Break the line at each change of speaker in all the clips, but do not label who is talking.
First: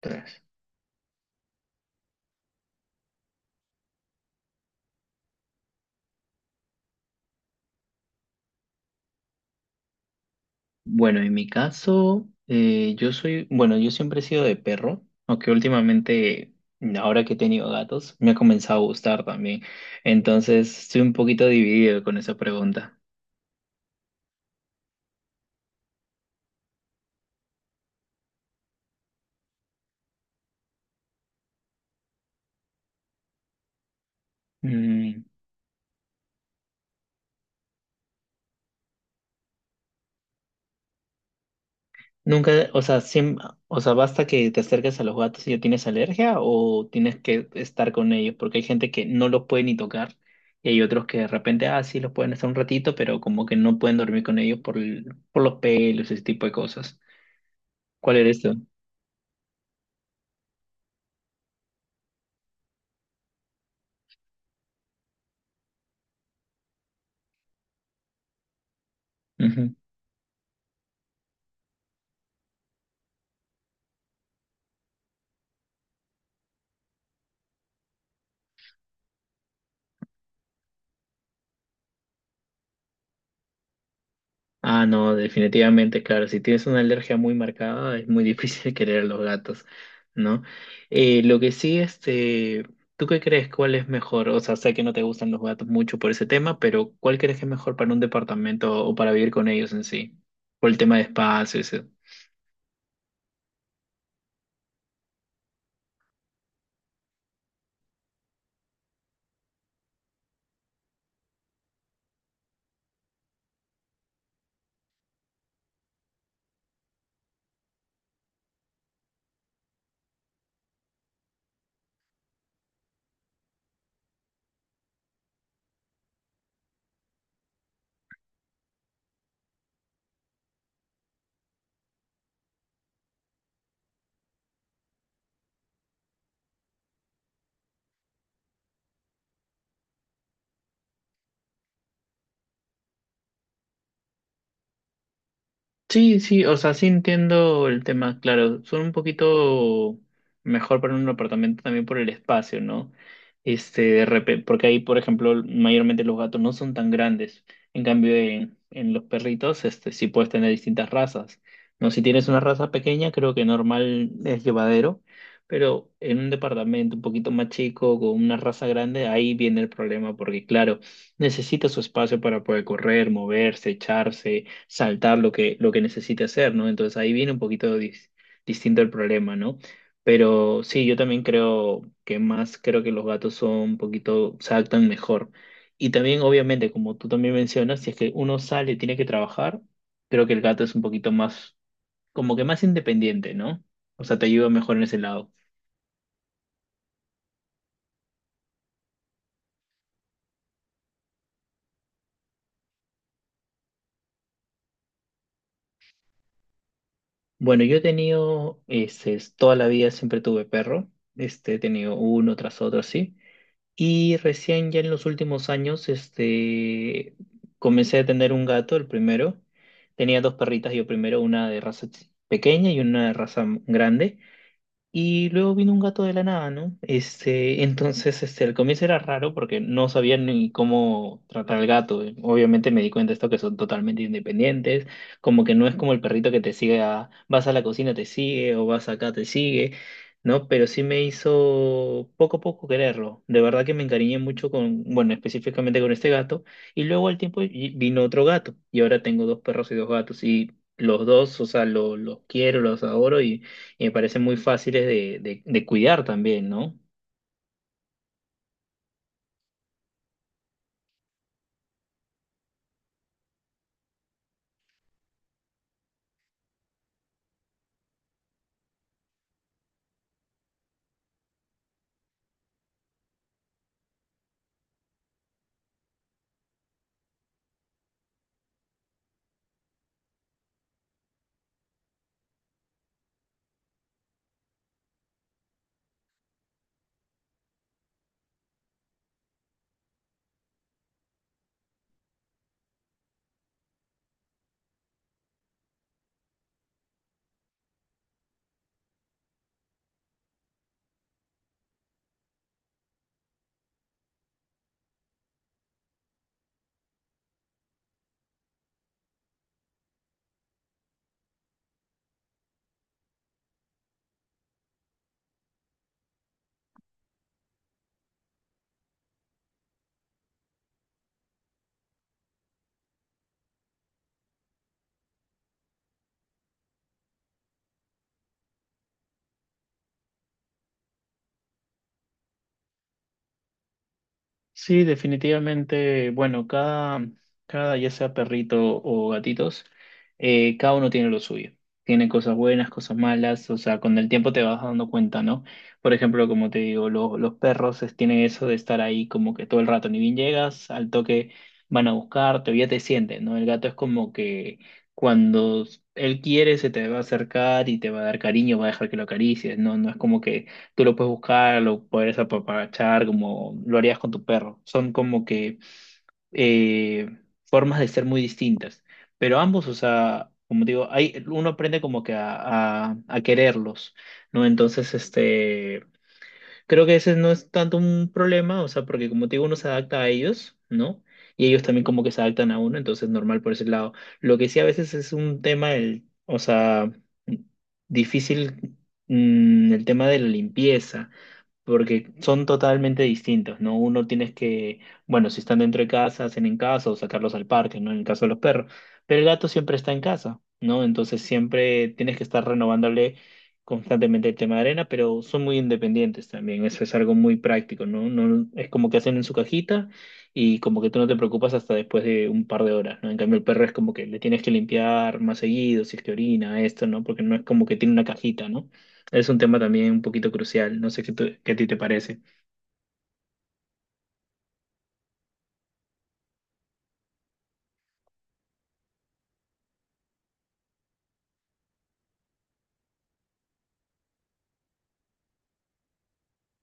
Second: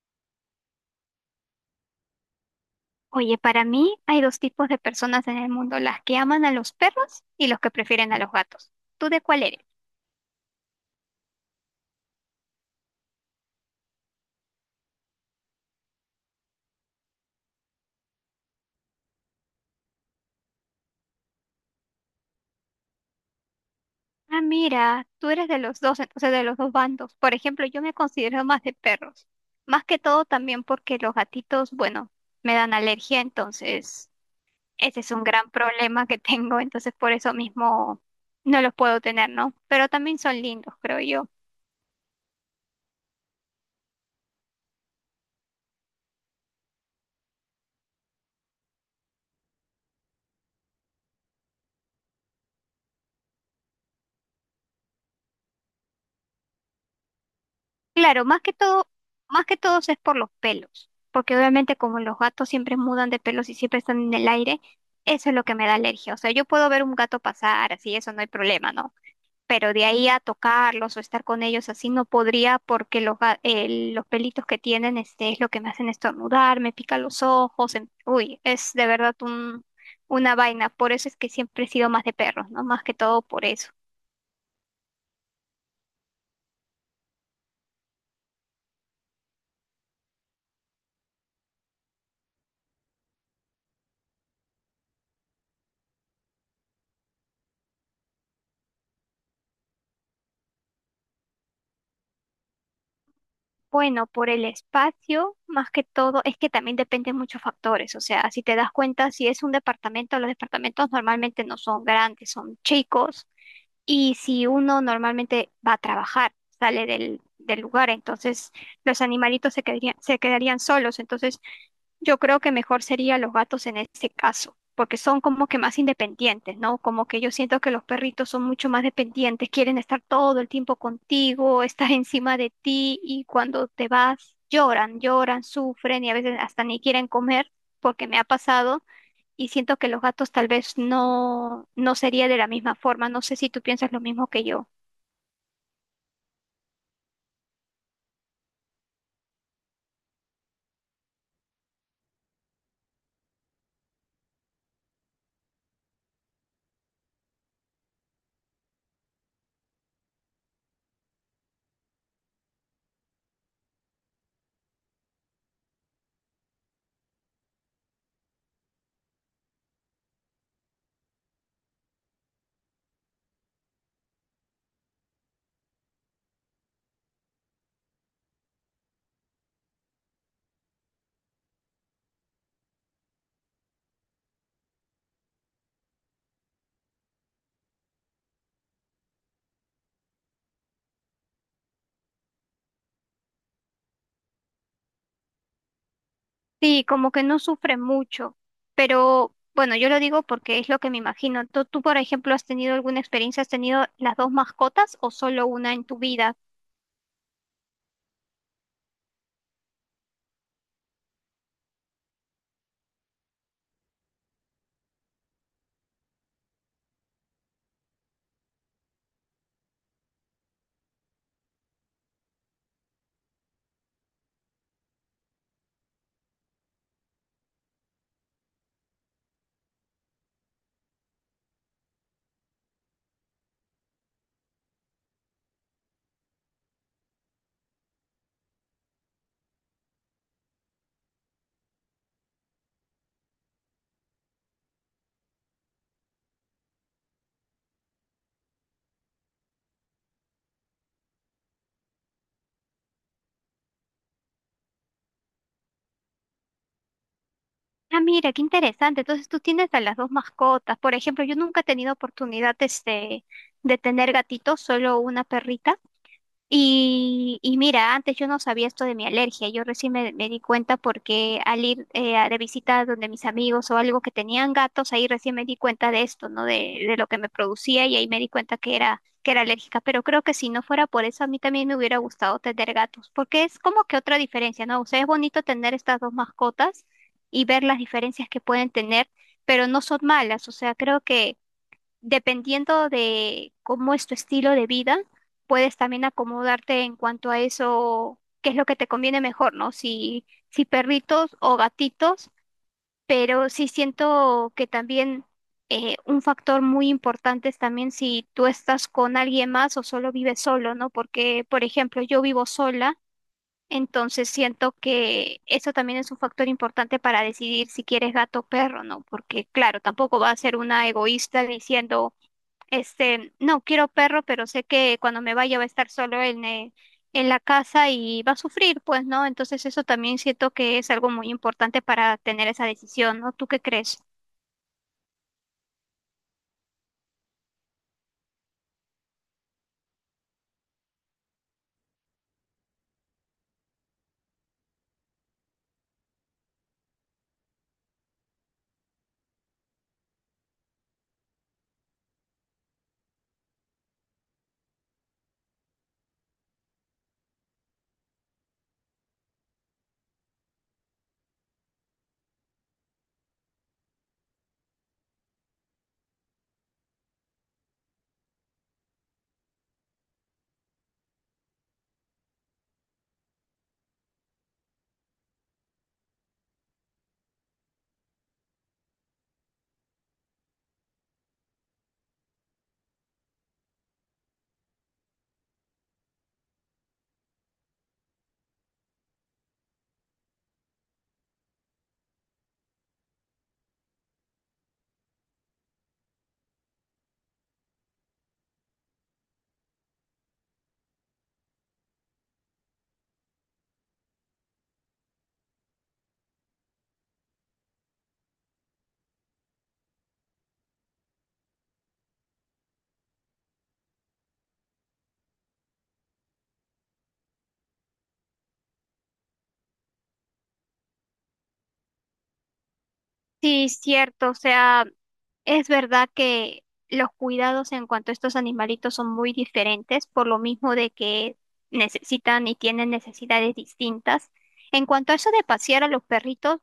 Tres.
Oye, para mí hay dos tipos de personas en el mundo, las que aman a los perros y los que prefieren a los gatos. ¿Tú de cuál eres?
Bueno, en mi caso, yo soy, bueno, yo siempre he sido de perro, aunque últimamente, ahora que he tenido gatos, me ha comenzado a gustar también. Entonces, estoy un poquito dividido con esa pregunta.
Ah, mira, tú eres de los dos, entonces de los dos bandos. Por ejemplo, yo me considero más de perros. Más que todo también porque los gatitos, bueno, me dan alergia, entonces ese es
Mm,
un gran problema que tengo, entonces por eso mismo no los puedo tener, ¿no? Pero también son lindos, creo yo.
nunca, o sea, basta que te acerques a los gatos y ya tienes alergia o tienes que estar con ellos, porque hay gente que no los puede ni tocar y hay otros que de repente, ah, sí, los pueden estar un ratito, pero como que no pueden dormir con ellos por, por los pelos, ese tipo de cosas. ¿Cuál
Claro,
eres tú?
más que todo es por los pelos, porque obviamente como los gatos siempre mudan de pelos y siempre están en el aire, eso es lo que me da alergia. O sea, yo puedo ver un gato pasar, así eso no hay problema, ¿no? Pero
Ujú.
de ahí a tocarlos o estar con ellos así no podría porque los pelitos que tienen es lo que me hacen estornudar, me pica los ojos, uy, es de verdad un, una vaina. Por eso es que siempre he sido más de perros, ¿no? Más que todo por eso.
Ah, no, definitivamente, claro, si tienes una alergia muy marcada es muy difícil querer a los gatos, ¿no? Lo que sí, este, ¿tú qué crees? ¿Cuál es mejor? O sea, sé que no te gustan los gatos mucho por ese tema, pero ¿cuál crees que es mejor para un departamento o para vivir con ellos en sí? Por el tema de espacios.
Bueno, por el espacio, más que todo, es que también dependen muchos factores. O sea, si te das cuenta, si es un departamento, los departamentos normalmente no son grandes, son chicos. Y si uno normalmente va a trabajar, sale del lugar, entonces los animalitos se quedarían solos. Entonces, yo creo que mejor sería los gatos en este caso, porque son como que más independientes, ¿no? Como que yo siento que los perritos son mucho más dependientes, quieren estar todo el tiempo contigo, estar encima de ti y cuando te vas lloran, lloran, sufren y a veces hasta ni quieren comer, porque me ha pasado y siento que los gatos tal vez no sería de la misma forma. No sé si tú piensas lo mismo que yo.
Sí, sí, o sea, sí entiendo el tema, claro, son un poquito mejor para un apartamento también por el espacio, ¿no? Este, porque ahí, por ejemplo, mayormente los gatos no son tan grandes, en cambio en los perritos, este, sí puedes tener distintas razas, ¿no? Si tienes una raza pequeña, creo que normal es llevadero, pero en un departamento un poquito más chico, con una raza grande, ahí viene el problema, porque claro, necesita su espacio para poder correr, moverse, echarse saltar lo que necesite hacer, ¿no? Entonces ahí viene un poquito distinto el problema, ¿no? Pero sí, yo también creo que más, creo que los gatos son un poquito, se adaptan mejor. Y también, obviamente, como tú también mencionas, si es que uno sale y tiene que trabajar, creo que el gato es un poquito más, como que más independiente, ¿no? O sea, te ayuda mejor en ese lado.
Sí, como que no sufre mucho, pero bueno, yo lo digo porque es lo que me imagino. ¿Tú, por ejemplo, has tenido alguna experiencia? ¿Has tenido las dos mascotas o solo una en tu vida?
Bueno, yo he tenido, este, toda la vida siempre tuve perro, este, he tenido uno tras otro, sí. Y recién ya en los últimos años, este, comencé a tener un gato, el primero. Tenía dos perritas yo primero, una de raza pequeña y una de raza grande. Y luego vino un gato de la nada, ¿no? Este, entonces, este, al comienzo era raro porque no sabía ni cómo tratar al gato. Obviamente me di cuenta de esto que son totalmente independientes, como que no es como el perrito que te sigue a, vas a la cocina, te sigue, o vas acá, te sigue, ¿no? Pero sí me hizo poco a poco quererlo. De verdad que me encariñé mucho con, bueno, específicamente con este gato. Y luego al tiempo y- Vino otro gato. Y ahora tengo dos perros y dos gatos. Y los dos, o sea, los quiero, los adoro y me parecen muy fáciles de cuidar también, ¿no?
Ah, mira, qué interesante. Entonces tú tienes a las dos mascotas. Por ejemplo, yo nunca he tenido oportunidad de tener gatitos, solo una perrita. Y mira, antes yo no sabía esto de mi alergia, yo recién me di cuenta porque al ir de visita donde mis amigos o algo que tenían gatos, ahí recién me di cuenta de esto, ¿no? De lo que me producía y ahí me di cuenta que era alérgica, pero creo que si no fuera por eso, a mí también me hubiera gustado tener gatos, porque es como que otra diferencia, ¿no? O sea, es bonito tener estas dos mascotas y ver las diferencias que pueden tener, pero no son malas, o sea, creo que dependiendo de cómo es tu estilo de vida, puedes también acomodarte en cuanto a eso, qué es lo que te conviene mejor, ¿no? Si perritos o gatitos, pero sí siento que también un factor muy importante es también si tú estás con alguien más o solo vives solo, ¿no? Porque, por ejemplo, yo vivo sola. Entonces siento que eso también es un factor importante para decidir si quieres gato o perro, ¿no? Porque claro, tampoco va a ser una egoísta diciendo, este, no quiero perro, pero sé que cuando me vaya va a estar solo en la casa y va a sufrir, pues, ¿no? Entonces eso también siento que es algo muy importante para tener esa decisión, ¿no? ¿Tú qué crees?
Sí, definitivamente, bueno, cada, cada, ya sea perrito o gatitos, cada uno tiene lo suyo. Tiene cosas buenas, cosas malas, o sea, con el tiempo te vas dando cuenta, ¿no? Por ejemplo, como te digo, los perros tienen eso de estar ahí como que todo el rato, ni bien llegas, al toque van a buscarte o ya te sienten, ¿no? El gato es como que cuando él quiere se te va a acercar y te va a dar cariño, va a dejar que lo acaricies, ¿no? No es como que tú lo puedes buscar, lo puedes apapachar, como lo harías con tu perro. Son como que eh, formas de ser muy distintas. Pero ambos, o sea, como digo, hay, uno aprende como que a quererlos, ¿no? Entonces, este, creo que ese no es tanto un problema, o sea, porque como te digo, uno se adapta a ellos, ¿no? Y ellos también como que se adaptan a uno, entonces normal por ese lado. Lo que sí a veces es un tema, el, o sea, difícil, el tema de la limpieza, porque son totalmente distintos, ¿no? Uno tienes que, bueno, si están dentro de casa, hacen en casa o sacarlos al parque, ¿no? En el caso de los perros, pero el gato siempre está en casa, ¿no? Entonces siempre tienes que estar renovándole constantemente el tema de arena, pero son muy independientes también. Eso es algo muy práctico, ¿no? No, es como que hacen en su cajita y como que tú no te preocupas hasta después de un par de horas, ¿no? En cambio, el perro es como que le tienes que limpiar más seguido, si es que orina, esto, ¿no? Porque no es como que tiene una cajita, ¿no? Es un tema también un poquito crucial, no sé qué, qué a ti te parece.
Sí, cierto, o sea, es verdad que los cuidados en cuanto a estos animalitos son muy diferentes, por lo mismo de que necesitan y tienen necesidades distintas. En cuanto a eso de pasear a los perritos,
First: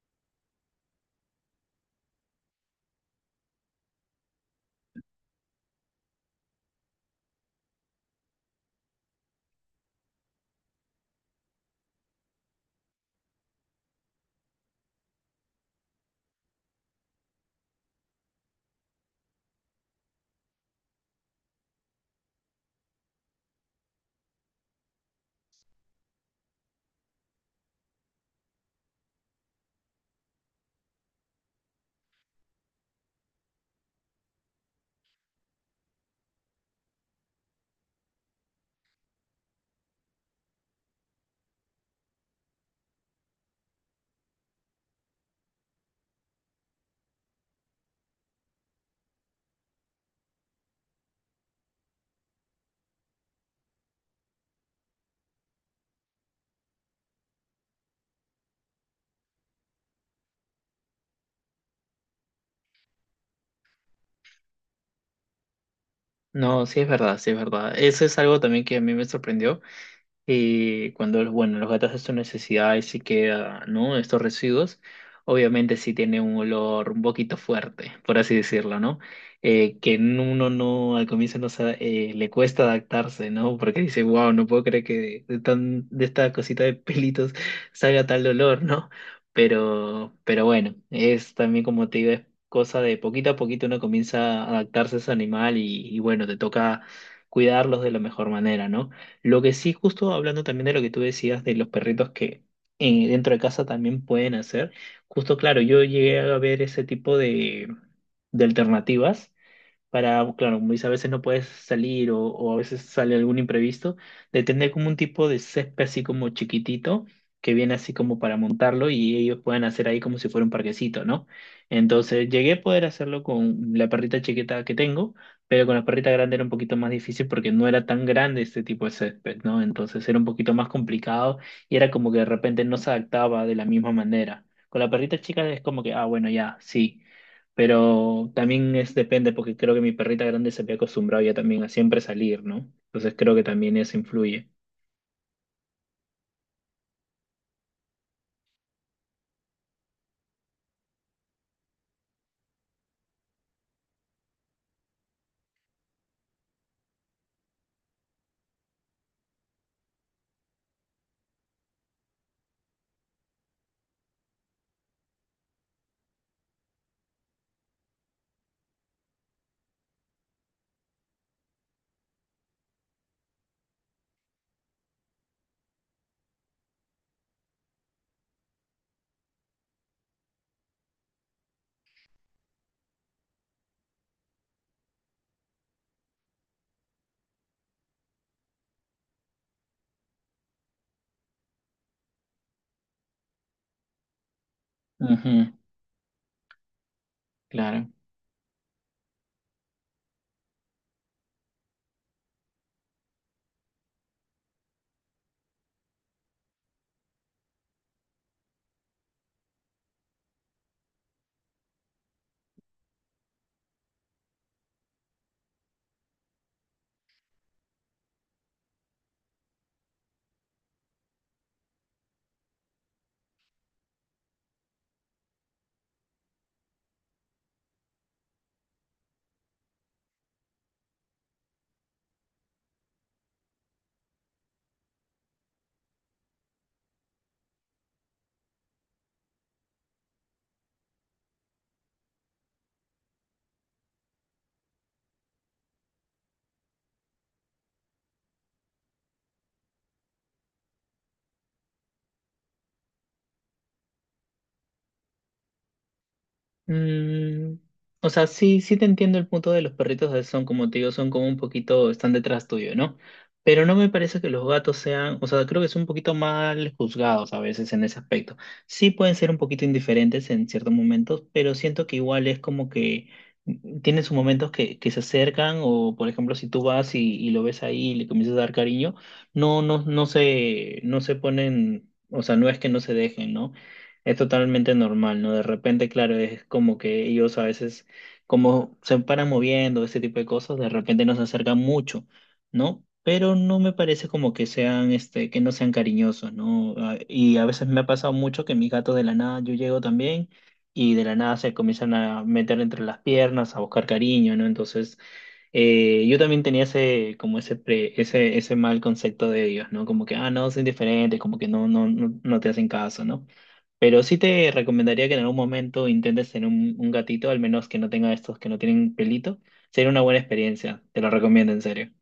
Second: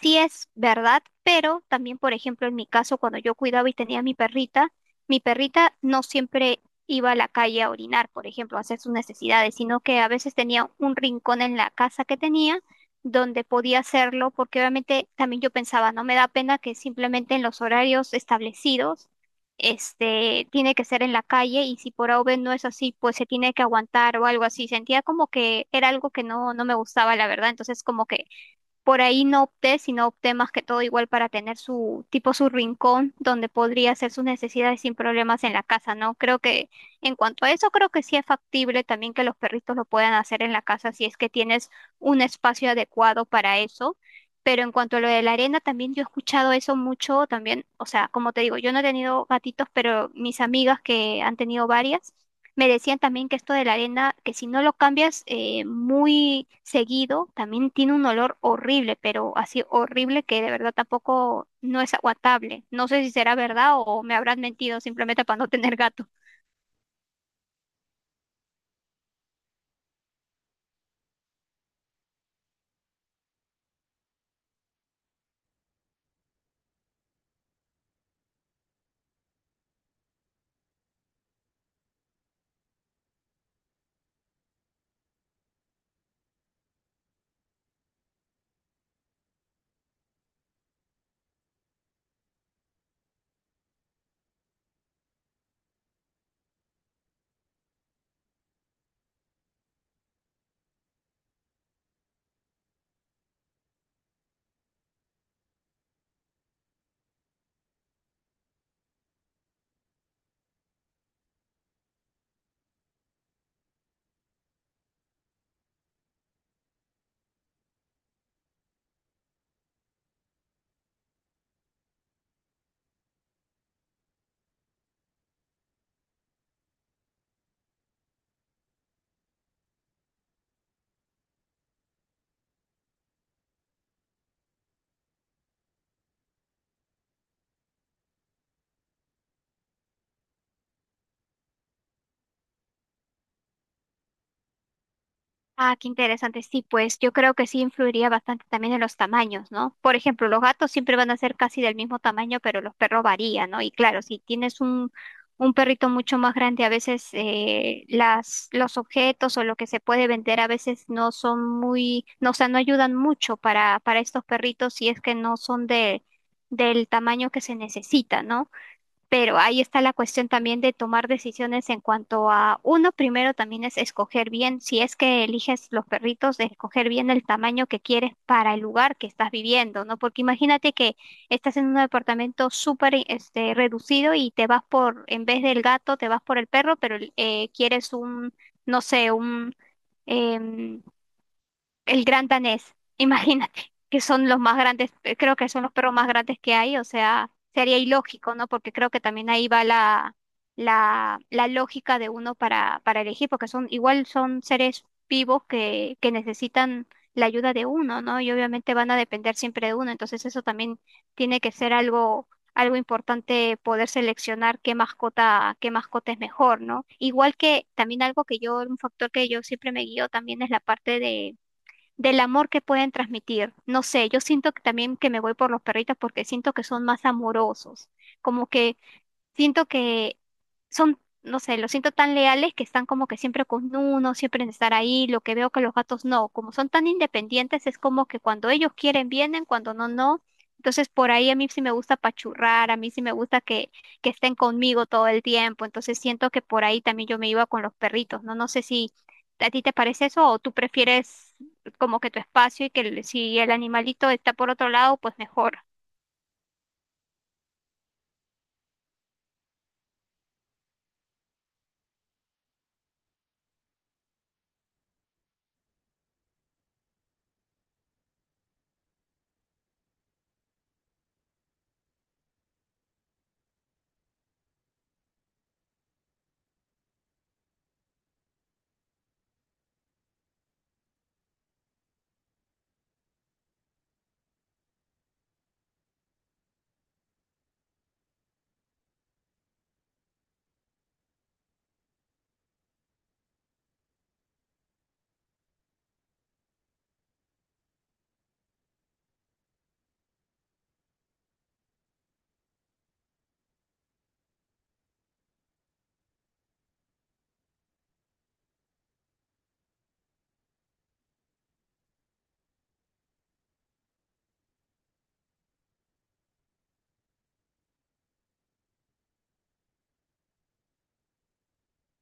sí es verdad, pero también, por ejemplo, en mi caso, cuando yo cuidaba y tenía mi perrita no siempre iba a la calle a orinar, por ejemplo, a hacer sus necesidades, sino que a veces tenía un rincón en la casa que tenía donde podía hacerlo, porque obviamente también yo pensaba, no me da pena que simplemente en los horarios establecidos, este, tiene que ser en la calle y si por A o B no es así, pues se tiene que aguantar o algo así. Sentía como que era algo que no me gustaba, la verdad, entonces como que por ahí no opté, sino opté más que todo igual para tener su tipo su rincón donde podría hacer sus necesidades sin problemas en la casa, ¿no? Creo que en cuanto a eso, creo que sí es factible también que los perritos lo puedan hacer en la casa si es que tienes un espacio adecuado para eso. Pero en cuanto a lo de la arena, también yo he escuchado eso mucho también. O sea, como te digo, yo no he tenido gatitos, pero mis amigas que han tenido varias. Me decían también que esto de la arena, que si no lo cambias muy seguido, también tiene un olor horrible, pero así horrible que de verdad tampoco no es aguantable. No sé si será verdad o me habrán mentido simplemente para no tener gato.
No, sí es verdad, sí es verdad. Eso es algo también que a mí me sorprendió cuando los, bueno, los gatos hacen sus necesidades y queda, ¿no? Estos residuos, obviamente sí tiene un olor un poquito fuerte, por así decirlo, ¿no? Que uno no, al comienzo no le cuesta adaptarse, ¿no? Porque dice, wow, no puedo creer que de, tan, de esta cosita de pelitos salga tal olor, ¿no? Pero bueno, es también como te digo, es cosa de poquito a poquito uno comienza a adaptarse a ese animal y bueno, te toca cuidarlos de la mejor manera, ¿no? Lo que sí, justo hablando también de lo que tú decías de los perritos que dentro de casa también pueden hacer, justo claro, yo llegué a ver ese tipo de alternativas para, pues, claro, como dice, a veces no puedes salir o a veces sale algún imprevisto, de tener como un tipo de césped así como chiquitito, que viene así como para montarlo y ellos pueden hacer ahí como si fuera un parquecito, ¿no? Entonces llegué a poder hacerlo con la perrita chiquita que tengo, pero con la perrita grande era un poquito más difícil porque no era tan grande este tipo de césped, ¿no? Entonces era un poquito más complicado y era como que de repente no se adaptaba de la misma manera. Con la perrita chica es como que, ah, bueno, ya, sí. Pero también es depende, porque creo que mi perrita grande se había acostumbrado ya también a siempre salir, ¿no? Entonces creo que también eso influye.
Ah, qué interesante. Sí, pues yo creo que sí influiría bastante también en los tamaños, ¿no? Por ejemplo, los gatos siempre van a ser casi del mismo tamaño, pero los perros varían, ¿no? Y claro, si tienes un perrito mucho más grande, a veces los objetos o lo que se puede vender a veces no son muy, no, o sea, no ayudan mucho para estos perritos si es que no son de, del tamaño que se necesita, ¿no? Pero ahí está la cuestión también de tomar decisiones en cuanto a uno, primero también es escoger bien, si es que eliges los perritos, de escoger bien el tamaño que quieres para el lugar que estás viviendo, ¿no? Porque imagínate que estás en un departamento súper este, reducido y te vas por, en vez del gato, te vas por el perro, pero quieres un, no sé, un... em, el gran danés, imagínate, que son los más grandes, creo que
Ujú,
son los perros más grandes que hay, o sea, sería
claro.
ilógico, ¿no? Porque creo que también ahí va la lógica de uno para elegir, porque son, igual son seres vivos que necesitan la ayuda de uno, ¿no? Y obviamente van a depender siempre de uno, entonces eso también tiene que ser algo, algo importante poder seleccionar qué mascota es mejor, ¿no? Igual que también algo que yo, un factor que yo siempre me guío también es la parte de del amor que pueden transmitir. No sé, yo siento que también que me voy por los perritos porque siento que son más amorosos, como que siento que son, no sé, los siento tan leales que están como que siempre con uno, siempre en estar ahí, lo que veo que los gatos no, como son tan independientes, es como que cuando ellos quieren vienen, cuando no, no. Entonces por ahí a mí sí me gusta pachurrar, a mí sí me gusta que estén conmigo todo el tiempo, entonces siento que por ahí también yo me iba con los perritos, ¿no? No sé si a ti te parece eso o tú prefieres como que tu espacio y que el- si el animalito está por otro lado, pues mejor.
Mm, o sea, sí, sí te entiendo el punto de los perritos de son, como te digo, son como un poquito, están detrás tuyo, ¿no? Pero no me parece que los gatos sean, o sea, creo que son un poquito mal juzgados a veces en ese aspecto. Sí pueden ser un poquito indiferentes en ciertos momentos, pero siento que igual es como que tienen sus momentos que se acercan o, por ejemplo, si tú vas y lo ves ahí y le comienzas a dar cariño, no, no, no se ponen, o sea, no es que no se dejen, ¿no? Es totalmente normal, ¿no? De repente, claro, es como que ellos a veces, como se paran moviendo, ese tipo de cosas, de repente nos acercan mucho, ¿no? Pero no me parece como que sean, este, que no sean cariñosos, ¿no? Ah, y a veces me ha pasado mucho que mis gatos de la nada, yo llego también y de la nada se comienzan a meter entre las piernas, a buscar cariño, ¿no? Entonces... yo también tenía ese, como ese, pre- ese mal concepto de ellos, ¿no? Como que, ah, no, son diferentes, como que no, no, no, no te hacen caso, ¿no? Pero sí te recomendaría que en algún momento intentes tener un gatito, al menos que no tenga estos que no tienen pelito. Sería una buena experiencia, te lo recomiendo en serio.